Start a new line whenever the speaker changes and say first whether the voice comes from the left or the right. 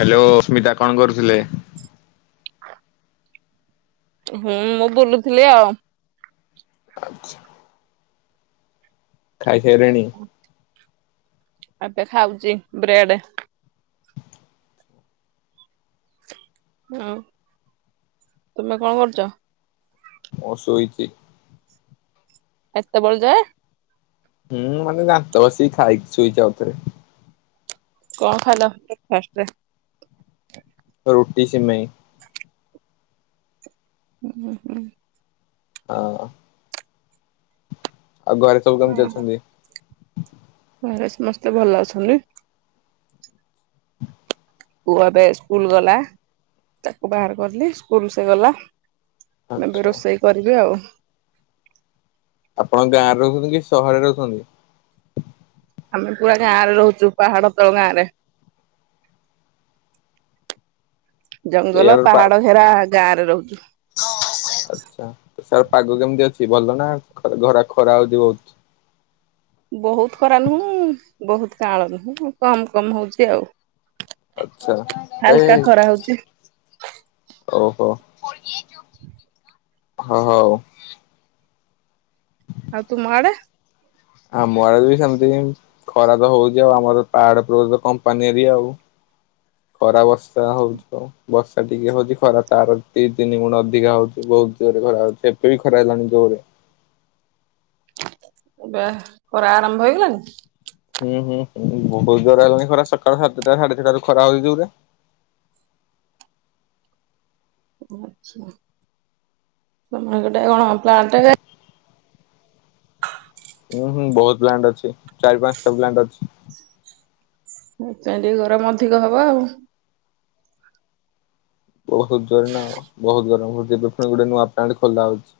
left: Hello Smita କଣ କରୁଥିଲେ।
right: ହୁଁ ମୁଁ ବୁଲୁଥିଲି ଆଉ
left: ଆଚ୍ଛା। ଖାଇସାରିଲେଣି
right: ଏବେ ଖାଉଛି ବ୍ରେଡ ହୁଁ ତମେ କଣ କରୁଛ?
left: ମୁଁ ଶୋଇଛି।
right: ଏତେ ବେଳ ଯାଏ।
left: ହୁଁ ମୁଁ ମନେ ଦାନ୍ତ ଘସିଚି ଖାଇଛି ଶୋଇଚି ଆଉଥରେ।
right: କଣ ଖାଇଲ ବ୍ରେକଫାଷ୍ଟ ରେ।
left: ରୁଟି, ସିମେଇ।
right: ହୁଁ ହୁଁ।
left: ହଁ ଆଉ ଘରେ ସବୁ କେମିତି
right: ହୁଁ
left: ଅଛନ୍ତି।
right: ଘରେ ସମସ୍ତେ ଭଲ ଅଛନ୍ତି। ପୁଅ ଏବେ ସ୍କୁଲ ଗଲା ତାକୁ ବାହାର କଲି ସ୍କୁଲ ସେ ଗଲା। ଏବେ
left: ଆଚ୍ଛା
right: ରୋଷେଇ କରିବି ଆଉ।
left: ଆପଣ ଗାଁରେ ରହୁଛନ୍ତି କି ସହରରେ ରହୁଛନ୍ତି।
right: ଆମେ ପୁରା ଗାଁ ରେ ରହୁଛୁ ପାହାଡ ତଳ ଗାଁ ରେ। ଜଙ୍ଗଲ ପାହାଡ ଘେରା ଗାଁ ରେ ରହୁଛୁ।
left: ହଁ। ଆ୍ଛା ପାଗ କେମିତି ଅଛି ଭଲ ନା ଖରା ଖରା ହଉଛି ବହୁତ
right: ବହୁତ୍ ଖରା ନୁହଁ ବହୁତ୍ ଖରା କମ୍ କମ୍ ହଉଚି।
left: ଆଛା ଏଇ
right: ହଉଛି
left: ଓଃ। ହଁ ହଉ।
right: ଆଉ ତୁମ ଆଡେ।
left: ଆମ ଆଡେ ବି ସେମିତି କାଇଁ ଖରା ତ ହଉଛି ଆଉ ଆମର ପାହାଡତଳ କମ୍ପାନୀ ଏରିଆ। ଖରା ବର୍ଷା ହଉଛି ଆ ବର୍ଷା ଟିକେ ହଉଛି ଖରା ତାର ଦି ତିନି ଗୁଣ ଅଧିକା ହଉଛି। ବହୁତ ଜୋରେ ଖରା ହଉଚି ଏବେ ବି ଖରା ହେଲାଣି ଜୋରେ।
right: ଏବେ ଖରା ଆରମ୍ଭ ହେଇଗଲାଣିି।
left: ହୁଁ ହୁଁ ବହୁତ ଜୋର ହେଲାଣି ଖରା ସକାଳ ସାତଟା ସାଢେ ଛଟାରୁ ଖରା ହଉଛି ଜୋରେ।
right: ଓ ଆଛା ସମୟ ଗୋଟେ କଣ ପ୍ଲାଣ୍ଟେରେ
left: ଉଁ ହୁଁ ବହୁତ ପ୍ଲାଣ୍ଟ ଅଛି ଚାରି ପାଞ୍ଚଟା ପ୍ଲାଣ୍ଟ ଅଛି।
right: ସେଥପାଇ ଟିକେ ଗରମ ଅଧିକ ହବ ଆଉ।
left: ବୋହୁତ୍ ଜୋର ନା ଆଉ ବହୁତ ଗରମ ହଉଚି ଏବେ ଫୁଣି ଗୋଟେ ନୂଆ ପ୍ଲାଣ୍ଟ ଖୋଲା ହଉଚି।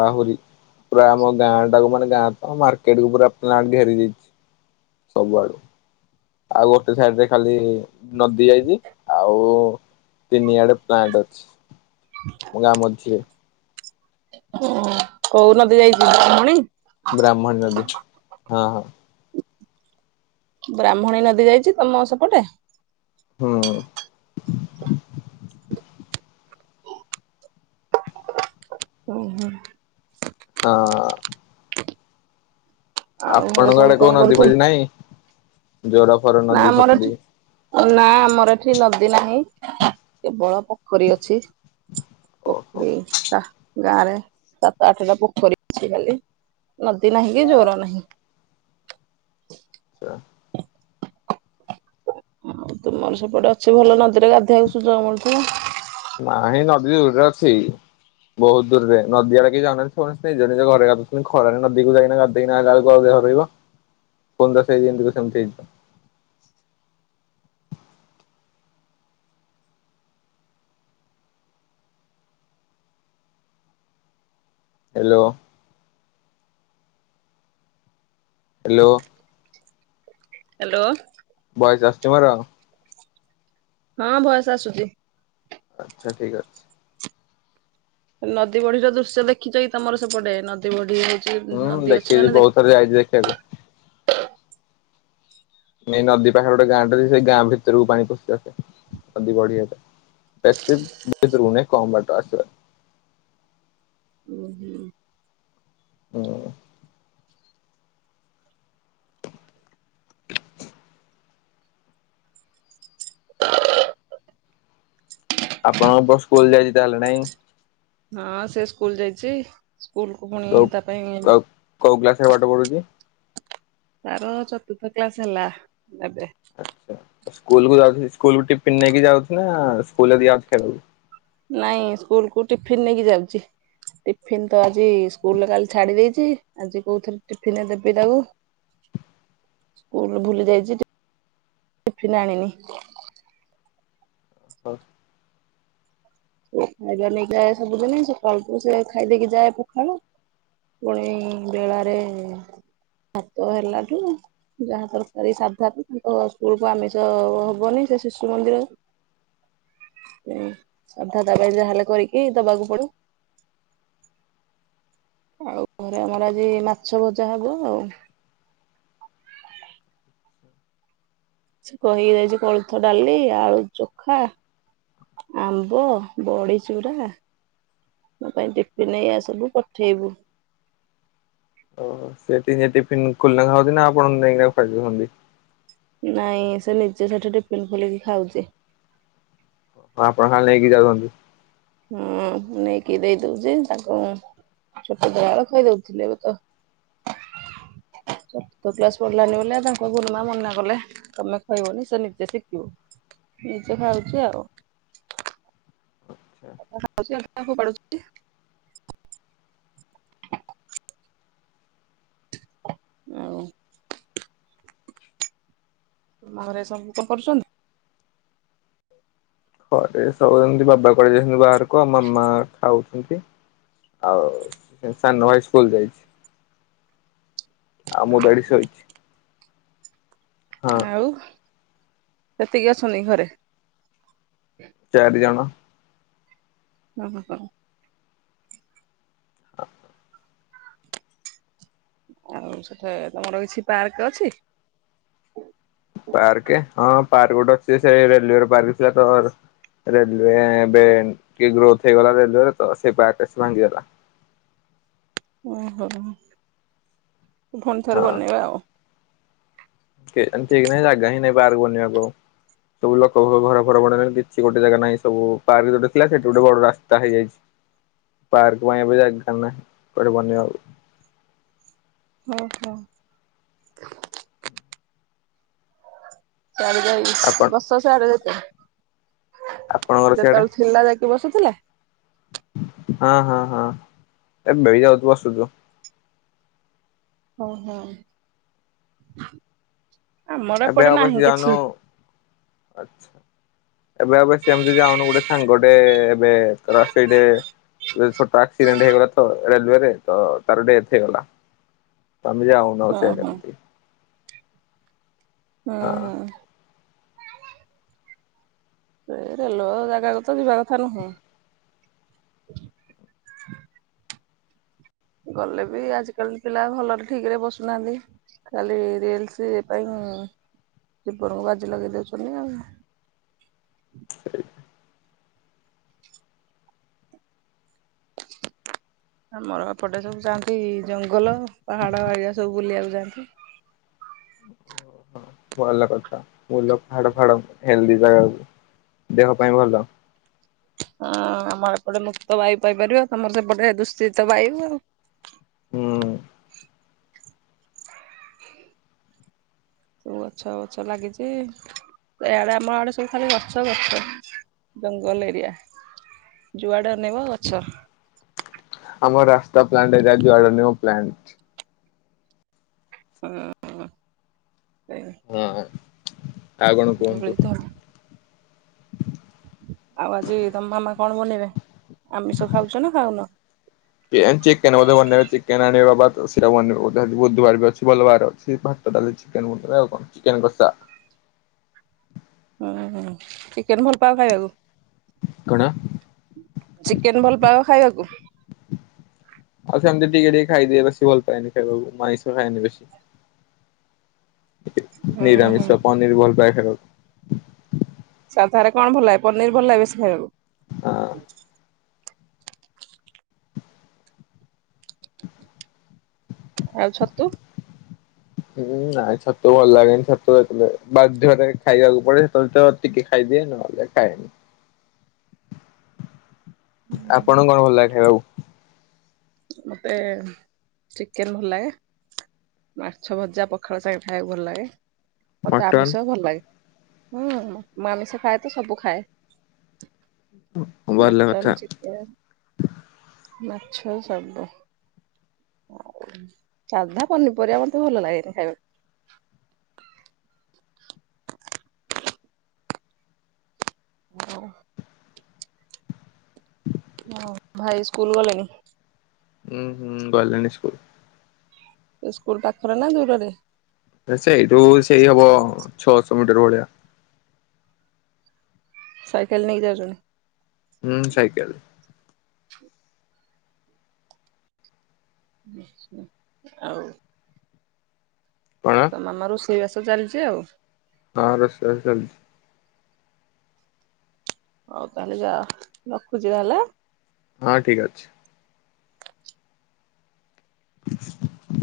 left: ଆହୁରି ପୁରା ଆମ ଗାଁ ଟାକୁ ମାନେ ଗାଁ ଙ୍କ ମାର୍କେଟ କୁ ପୁରା ପ୍ଲାଣ୍ଟ ଘେରି ଦେଇଛି। ସବୁଆଡୁ। ଆଉ ଗୋଟେ ସାଇଡ ରେ ଖାଲି ନଦୀ ଯାଇଚି ଆଉ ତିନିଆଡେ ପ୍ଲାଣ୍ଟ ଅଛି ଆମ ଗାଁ ମଝିରେ।
right: କୋଉ ନଦୀ ଯାଇଚି ବ୍ରାହ୍ମଣୀ
left: ବ୍ରାହ୍ମଣୀ ନଦୀ ହଁ ହଁ।
right: ବ୍ରାହ୍ମଣୀ ନଦୀ ଯାଇଚି ତମ ସେପଟେ
left: ହୁଁ।
right: ଓହୋ।
left: ହଁ।
right: ଆଉ ଘରେ
left: ଆପଣଙ୍କ
right: ସବୁ
left: ଆଡେ
right: କଣ
left: କୋଉ ନଦୀ
right: କରୁଛନ୍ତି?
left: ଫଦୀ ନାହିଁ ଜୋର ଫୋର
right: ନା
left: ନଦୀ
right: ଆମର ଏଠି
left: ଫଦୀ
right: ନା ଆମର ଏଠି ନଦୀ ନାହିଁ କେବଳ ପୋଖରୀ ଅଛି
left: ଓହୋ
right: ପୋଖରୀ ତା ଗାଁ ରେ ସାତ ଆଠ ଟା ପୋଖରୀ ଅଛି ଖାଲି ନଦୀ ନାହିଁ କି ଜୋର ନାହିଁ।
left: [unintelligible]
right: ଆଉ ତୁମର ସେପଟେ ଅଛି ଭଲ ନଦୀରେ ଗାଧେଇବାକୁ ସୁଯୋଗ ମିଳୁଥିବ।
left: ପାଣି ନଦୀରେ [unintelligible] ଅଛି। ବହୁତ ଦୂରରେ ନଦୀ ଆଡା କିହି ଜଣ ନିଜ ନିଜଘରେ ଖରାରେ ନଦୀକୁ ଯାଇନା ଗାଧେଇକି ଆଇଲା ବେଳକୁ [unintelligible] ରହିବ ପନ୍ଦ [unintelligible] ସେମିତି ହେଇ [unintelligible] ହ୍ୟାଲୋ। ହ୍ୟାଲୋ
right: ହ୍ୟାଲୋ
left: ଭଏସ ଆସଛି ମୋର?
right: ହଁ ଭଏସ ଆସୁଛି।
left: ଆଚ୍ଛା ଠିକ ଅଛି।
right: ନଦୀ ବଢିର ଦୃଶ୍ୟ ଦେଖିଛ କି ତମର ସେପଟେ ନଦୀ ବଢି [unintelligible]
left: ହୁଁ
right: ନଦୀ ଅଛି
left: ଦେଖିଛି
right: ମାନେ
left: ବହୁତ ଥର ଯାଇଛି ଦେଖିବାକୁ
right: ଦେଖୁଛୁ
left: ନଦୀ ପାଖରେ ଗୋଟେ ଗାଁ ଟା ସେ ଗାଁ ଭିତରକୁ ପାଣି ପଷି ଆସେ ନଦୀ ବଢି ହେଲେ ବେଶି [unintelligible] କମ ବାଟ ଆସିବା।
right: ଉଁ ହୁଁ
left: ହୁଁ। ଆପଣଙ୍କ ପୁଅ ସ୍କୁଲ ଯାଇଛି ତାହେଲେ ନାଇଁ?
right: ହଁ ସେ ସ୍କୁଲ ଯାଇଛି ସ୍କୁଲ କୁ ପୁଣି ତା ପାଇଁ
left: ସେ ପାଠ ପଢୁଛି?
right: ତାର ଚତୁର୍ଥ କ୍ଲାସ ହେଲା ଏବେ।
left: ଆଚ୍ଛା ସ୍କୁଲ କ ଯାଉଚି ସ୍କୁଲ କୁ ଟିଫିନ୍ ନେଇକି ଯାଉ ନା ସ୍କୁଲ ରେ ଦିଆ ହଉଚି ଖାଇବାକୁ?
right: ନାଇଁ ସ୍କୁଲ କୁ ଟିଫିନ ନେଇକି ଯାଉଛି। ଟିଫିନ ତ ଆଜି ସ୍କୁଲରେ କାଲି ଛାଡି ଦେଇଛି ଆଜି କୋଉଥିରେ ଟିଫିନ ଦେବି ତାକୁ। ସ୍କୁଲ ଭୁଲି ଯାଇଛି ଟିଫିନ ଆଣିନି।
left: ହଁ।
right: ଖାଇବା ନେଇକି ଯାଏ ସବୁଦିନ ସକାଳକୁ ସେ ଖାଇଦେଇକି ଯାଏ ପଖଳ ପୁଣି ବେଳାରେ ଭାତ ହେଲାଠୁ ଯାହା ତରକାରୀ ସାଧା ତାଙ୍କ ସ୍କୁଳକୁ ଆମିଷ ହବନି ସେ ଶିଶୁ ମନ୍ଦିର
left: [inaudible]
right: ହୁଁ। ଅଧା ଦବା ଯାହେଲେ କରିକି ଦବାକୁ ପଡେ ଆଉ ଘରେ ଆମର ଆଜି ମାଛ ଭଜା ହବ ଆଉ ସେ କହିକି ଯାଇଛି କୋଳଥ ଡାଲି ଆଳୁ ଚୋଖା ଆମ୍ବ ବଡ଼ି ଚୁରା ମୋ ପାଇଁ ଟିଫିନ ହେଇ ଆସିବୁ ପଠେଇବୁ।
left: ଓ ସେଠି ସେ ଟିଫିନ ଖୋଲିନା ଖାଉଛି ନା ଆପଣ ନେଇକିନା ଖୁଆଇଦଉଛନ୍ତି?
right: ନାଇଁ ସେ ନିଜେ ସେଠି ଟିଫିନ ଖୋଲିକି ଖାଉଛି।
left: ଆପଣ ଖାଲି ନେଇକି ଯାଉଛନ୍ତି।
right: ହଁ ମୁ ନେଇକି ଦେଇ ଦଉଛି ତାକୁ ଛୋଟ ଥିଲା ବେଳେ ଖୁଆଇ ଦଉଥିଲି ଏବେ ତ
left: [inaudible]
right: ଷଷ୍ଠ କ୍ଲାସ୍ ପଢିଲାନି ବୋଲି ତାଙ୍କ ଗୁରୁମା ମନା କଲେ ତମେ ଖୋଇବନି ସେ ନିଜେ ଶିଖିବ। ନିଜେ ଖାଉଛି ଆଉ। ଅଧା ଖାଉଚି ଅଧା ଫୋପାଡୁଚି ଆଉ। ଘରେ ଏ ସବୁ କଣ କରୁଛନ୍ତି?
left: ଘରେ ସବୁ ଏମିତୀ ବାବା କୁଆଡେ ଯାଇଛନ୍ତି ବାହାରକୁ ଆଉ ମାମା ଖାଉଛନ୍ତି। ଆଉ ସାନ ଭାଇ ସ୍କୁଲ ଯାଇଛି। ଆଉ ମୁଁ ତ ଏଠି ଶୋଇଚି।
right: ଆଉ ସେତିକି ଅଛନ୍ତି ଘରେ?
left: ଚାରିଜଣ
right: ହ ହୋ
left: [inaudible]
right: ଆଉ ସେଠି ତମର କିଛି ପାର୍କ ଅଛି?
left: ପାର୍କ ହଁ ପାର୍କ ଗୋଟେ ଅଛି ସେ ରେଲୱେର ପାର୍କ ଥିଲା ତ ରେଲୱେ ଏବେ ଟିକେ ଗ୍ରୋଥ ହେଇଗଲା ରେଲୱରେ ତ ସେଇ ପାର୍କ ଆସି ଭାଙ୍ଗିଦେଲା।
right: ଓହୋ ଫୁଣି ଥରେ ବନେଇବା ଆଉ।
left: କେ ଯାଣେ ଠିକ ନାହିଁ ଜାଗା ହି ନାହିଁ ପାର୍କ ବନେଇବାକୁ ଆଉ। ସବୁ ଲୋକ ଘର ଫର ବନେଇ କିଛି ଗୋଟେ ଜାଗା ନାହିଁ ସବୁ ପାର୍କ ଗୋଟେ ଥିଲା ସେଠି ଗୋଟେ ବଡ ରାସ୍ତା ହେଇଯାଇଛି। ପାର୍କ ପାଇଁ ଏବେ ଜାଗା ନାହିଁ କୁଆଡେ ବନାଇବାକୁ।
right: ଓ ହୋ।
left: ଆପଣ
right: [unintelligible]
left: ଆପଣଙ୍କର ସିଆଡେ
right: ଯେତେବେଳେ ଥିଲା ଯାଇକି ବସୁଥିଲେ?
left: ହଁ ହଁ ହଁ ଏ ମିଳି ଯାଉ ବସୁଚୁ।
right: ଓ ହୋ।
left: ଏବେ ଆଉ ବେଶି ଯାଉନୁ। ଏବେ ଆଉ ବେଶି ସେମିତି ଯାଉନୁ ଗୋଟେ ସାଙ୍ଗଟେ ଏବେ ସେଇଠେ ଏ ଛୋଟ ଆକ୍ସିଡେଣ୍ଟ ହେଇଗଲା ତ ରେଲୱେରେ ତ ତାର ଡେଥ ହେଇଗଲା। ଆମେ ଯାଉନୁ ଆଉ ସିଆଡେ
right: ଓହୋ।
left: ଏମିତି।
right: ହଁ ହଁ। ସେଇ ରେଲୱେ ଜାଗାକୁ ତ ଯିବା କଥା ନୁହେଁ।
left: [inaudible]
right: ଗଲେ ବି ଆଜିକାଲି ପିଲା ଭଲରେ ଠିକରେ ବସୁନାହାନ୍ତି। ଖାଲି ରିଲ୍ସ ପାଇଁ ଜିବନଙ୍କୁ ବାଜି ଲଗେଇଦଉଛନ୍ତି ଆଉ।
left: [inaudible] [inaudible]
right: ଆମର ଏପଟେ ସବୁ ଯାଆନ୍ତି ଜଙ୍ଗଲ, ପାହାଡ ଏରିଆ ସବୁ ବୁଲିବାକୁ ଯାଆନ୍ତି।
left: [unintelligible] ଓ ହୋ ଭଲ କଥା, ଭଲ ପାହାଡ ଫାହାଡ ହେଲଦି ଜାଗାକୁ, ଦେହ ପାଇଁ ଭଲ।
right: ହଁ ଆମର ଏପଟେ ମୁକ୍ତ ବାୟୁ ପାଇପାରିବ, ତମର ସେପଟେ ଦୂଷିତ ବାୟୁ,
left: ହୁଁ
right: ସବୁ ଗଛ ଗଛ ଲାଗିଛି ଇଆଡେ ଆମ ଆଡେ ସବୁ ଖାଲି ଗଛ ଗଛ। ଜଙ୍ଗଲ ଏରିଆ ଯୁଆଡେ ଅନେଇବ ଗଛ
left: ଆମ ରାସ୍ତା ପ୍ଲାଣ୍ଟ ଏଟା ଯେ ଯଉଁ ନିଉ ପ୍ଲାଣ୍ଟ।
right: [unintelligible]
left: ହାଁ ଆଉ କଣ
right: ଧୂଳି
left: କୁହନ୍ତୁ?
right: ଧୂଳି ଆଉ ଆଜି ତମ ମାମା କଣ ବନେଇବେ? ଆମିଷ ଖାଉଛ ନା ଖାଉନ?
left: କେ ଚିକେନ ବୋଧେ ବନେଇବେ। ଚିକେନ ଆଣିବେ ବାଵା, ତ, ସେଇଟା ବନିବ ବୋଧେ ଆଜି ବୁଧବାର ବି ଅଛି, ଭଲ ବାର ଅଛି। ଭାତ, ଡାଲି, ଚିକେନ ବନେଇବେ ଆଉ କ'ଣ ଚିକେନ କଷା।
right: ହୁଁ ହୁଁ, ଚିକେନ ଭଲ ପାଅ ଖାଇବାକୁ?
left: କଣ
right: ଚିକେନ ଭଲପାଅ ଖାଇବାକୁ?
left: ଆଉ ସେମତି ଟିକେ ଟିକେ ଖାଇଦିଏ, ବେଶୀ ଭଲ ପାଏନି ଖାଇବାକୁ ମୁଁ ଆଇଁସ ଖାଏନି ବେଶୀ।
right: ହୁଁ ହୁଁ
left: ନିରାମିଷ ପନିର ଭଲପାଏ ଖାଇବାକୁ।
right: ଆଉ ଘରେ କଣ ଭଲ ଲାଗେ? ପନିର ଭଲ ଲାଗେ ବେଶୀ ଖାଇବାକୁ?
left: ହଁ।
right: ଆଉ ଛତୁ?
left: ହୁଁ ନାଇଁ ଛତୁ ଭଲ ଲାଗେନି, ଛତୁ ଏତେ ବାଧ୍ୟରେ ଖାଇବାକୁ ପଡେ ସେତେବେଳେ ତ ଟିକେ ଖାଇ ଦିଏ, ନହେଲେ ଖାଏନି। ଆପଣଙ୍କ କଣ ଭଲ ଲାଗେ ଖାଇବାକୁ?
right: ମୋତେ ଚିକେନ ଭଲ ଲାଗେ, ମାଛ ଭଜା ପଖାଳ ସାଙ୍ଗେ ଖାଇବାକୁ ଭଲ ଲାଗେ। ମୋତେ ଆମିଷ
left: ମଟନ
right: ଭଲ ଲାଗେ। ହୁଁ, ମୁ ଆମିଷ ଖାଏ ତ ସବୁ ଖାଏ।
left: ହଁ, ଭଲ
right: ମଟନ
left: କଥା।
right: ଚିକେନ ମାଛ ଆଉ ସବୁ। ସାଧା ପନିପରିବା ମତେ ଭଲ ଲାଗେନି ଖାଇବାକୁ,
left: [inaudible]
right: ମୁଁ ହୁଁ, ଭାଇ ସ୍କୁଲ ଗଲେଣି?
left: ହୁଁ, ହୁଁ, ଗଲେଣି ସ୍କୁଲ୍।
right: ସ୍କୁଲ୍ ପାଖରେ ନା ଦୂରରେ?
left: ସେଇଠୁ ସେଇ ହବ ଛଅଶହ ମିଟର ଭଳିଆ।
right: ସାଇକେଲ ନେଇ ଯାଉଛନ୍ତି?
left: ହୁଁ, ସାଇକେଲ୍।
right: ଛ ଆଚ୍ଛା, ଆଉ
left: କଣ
right: ତ ମାମା ରୋଷଇବାସ ଚାଲିଛି ଆଉ।
left: ହଁ, ରୋଷେଇବାସ ଚାଳିଛି।
right: ହଉ, ତାହେଲେ ଯା, ରଖୁଛି ହେଲା।
left: ହଁ, ଠିକ୍ ଅଛି। [unintelligible]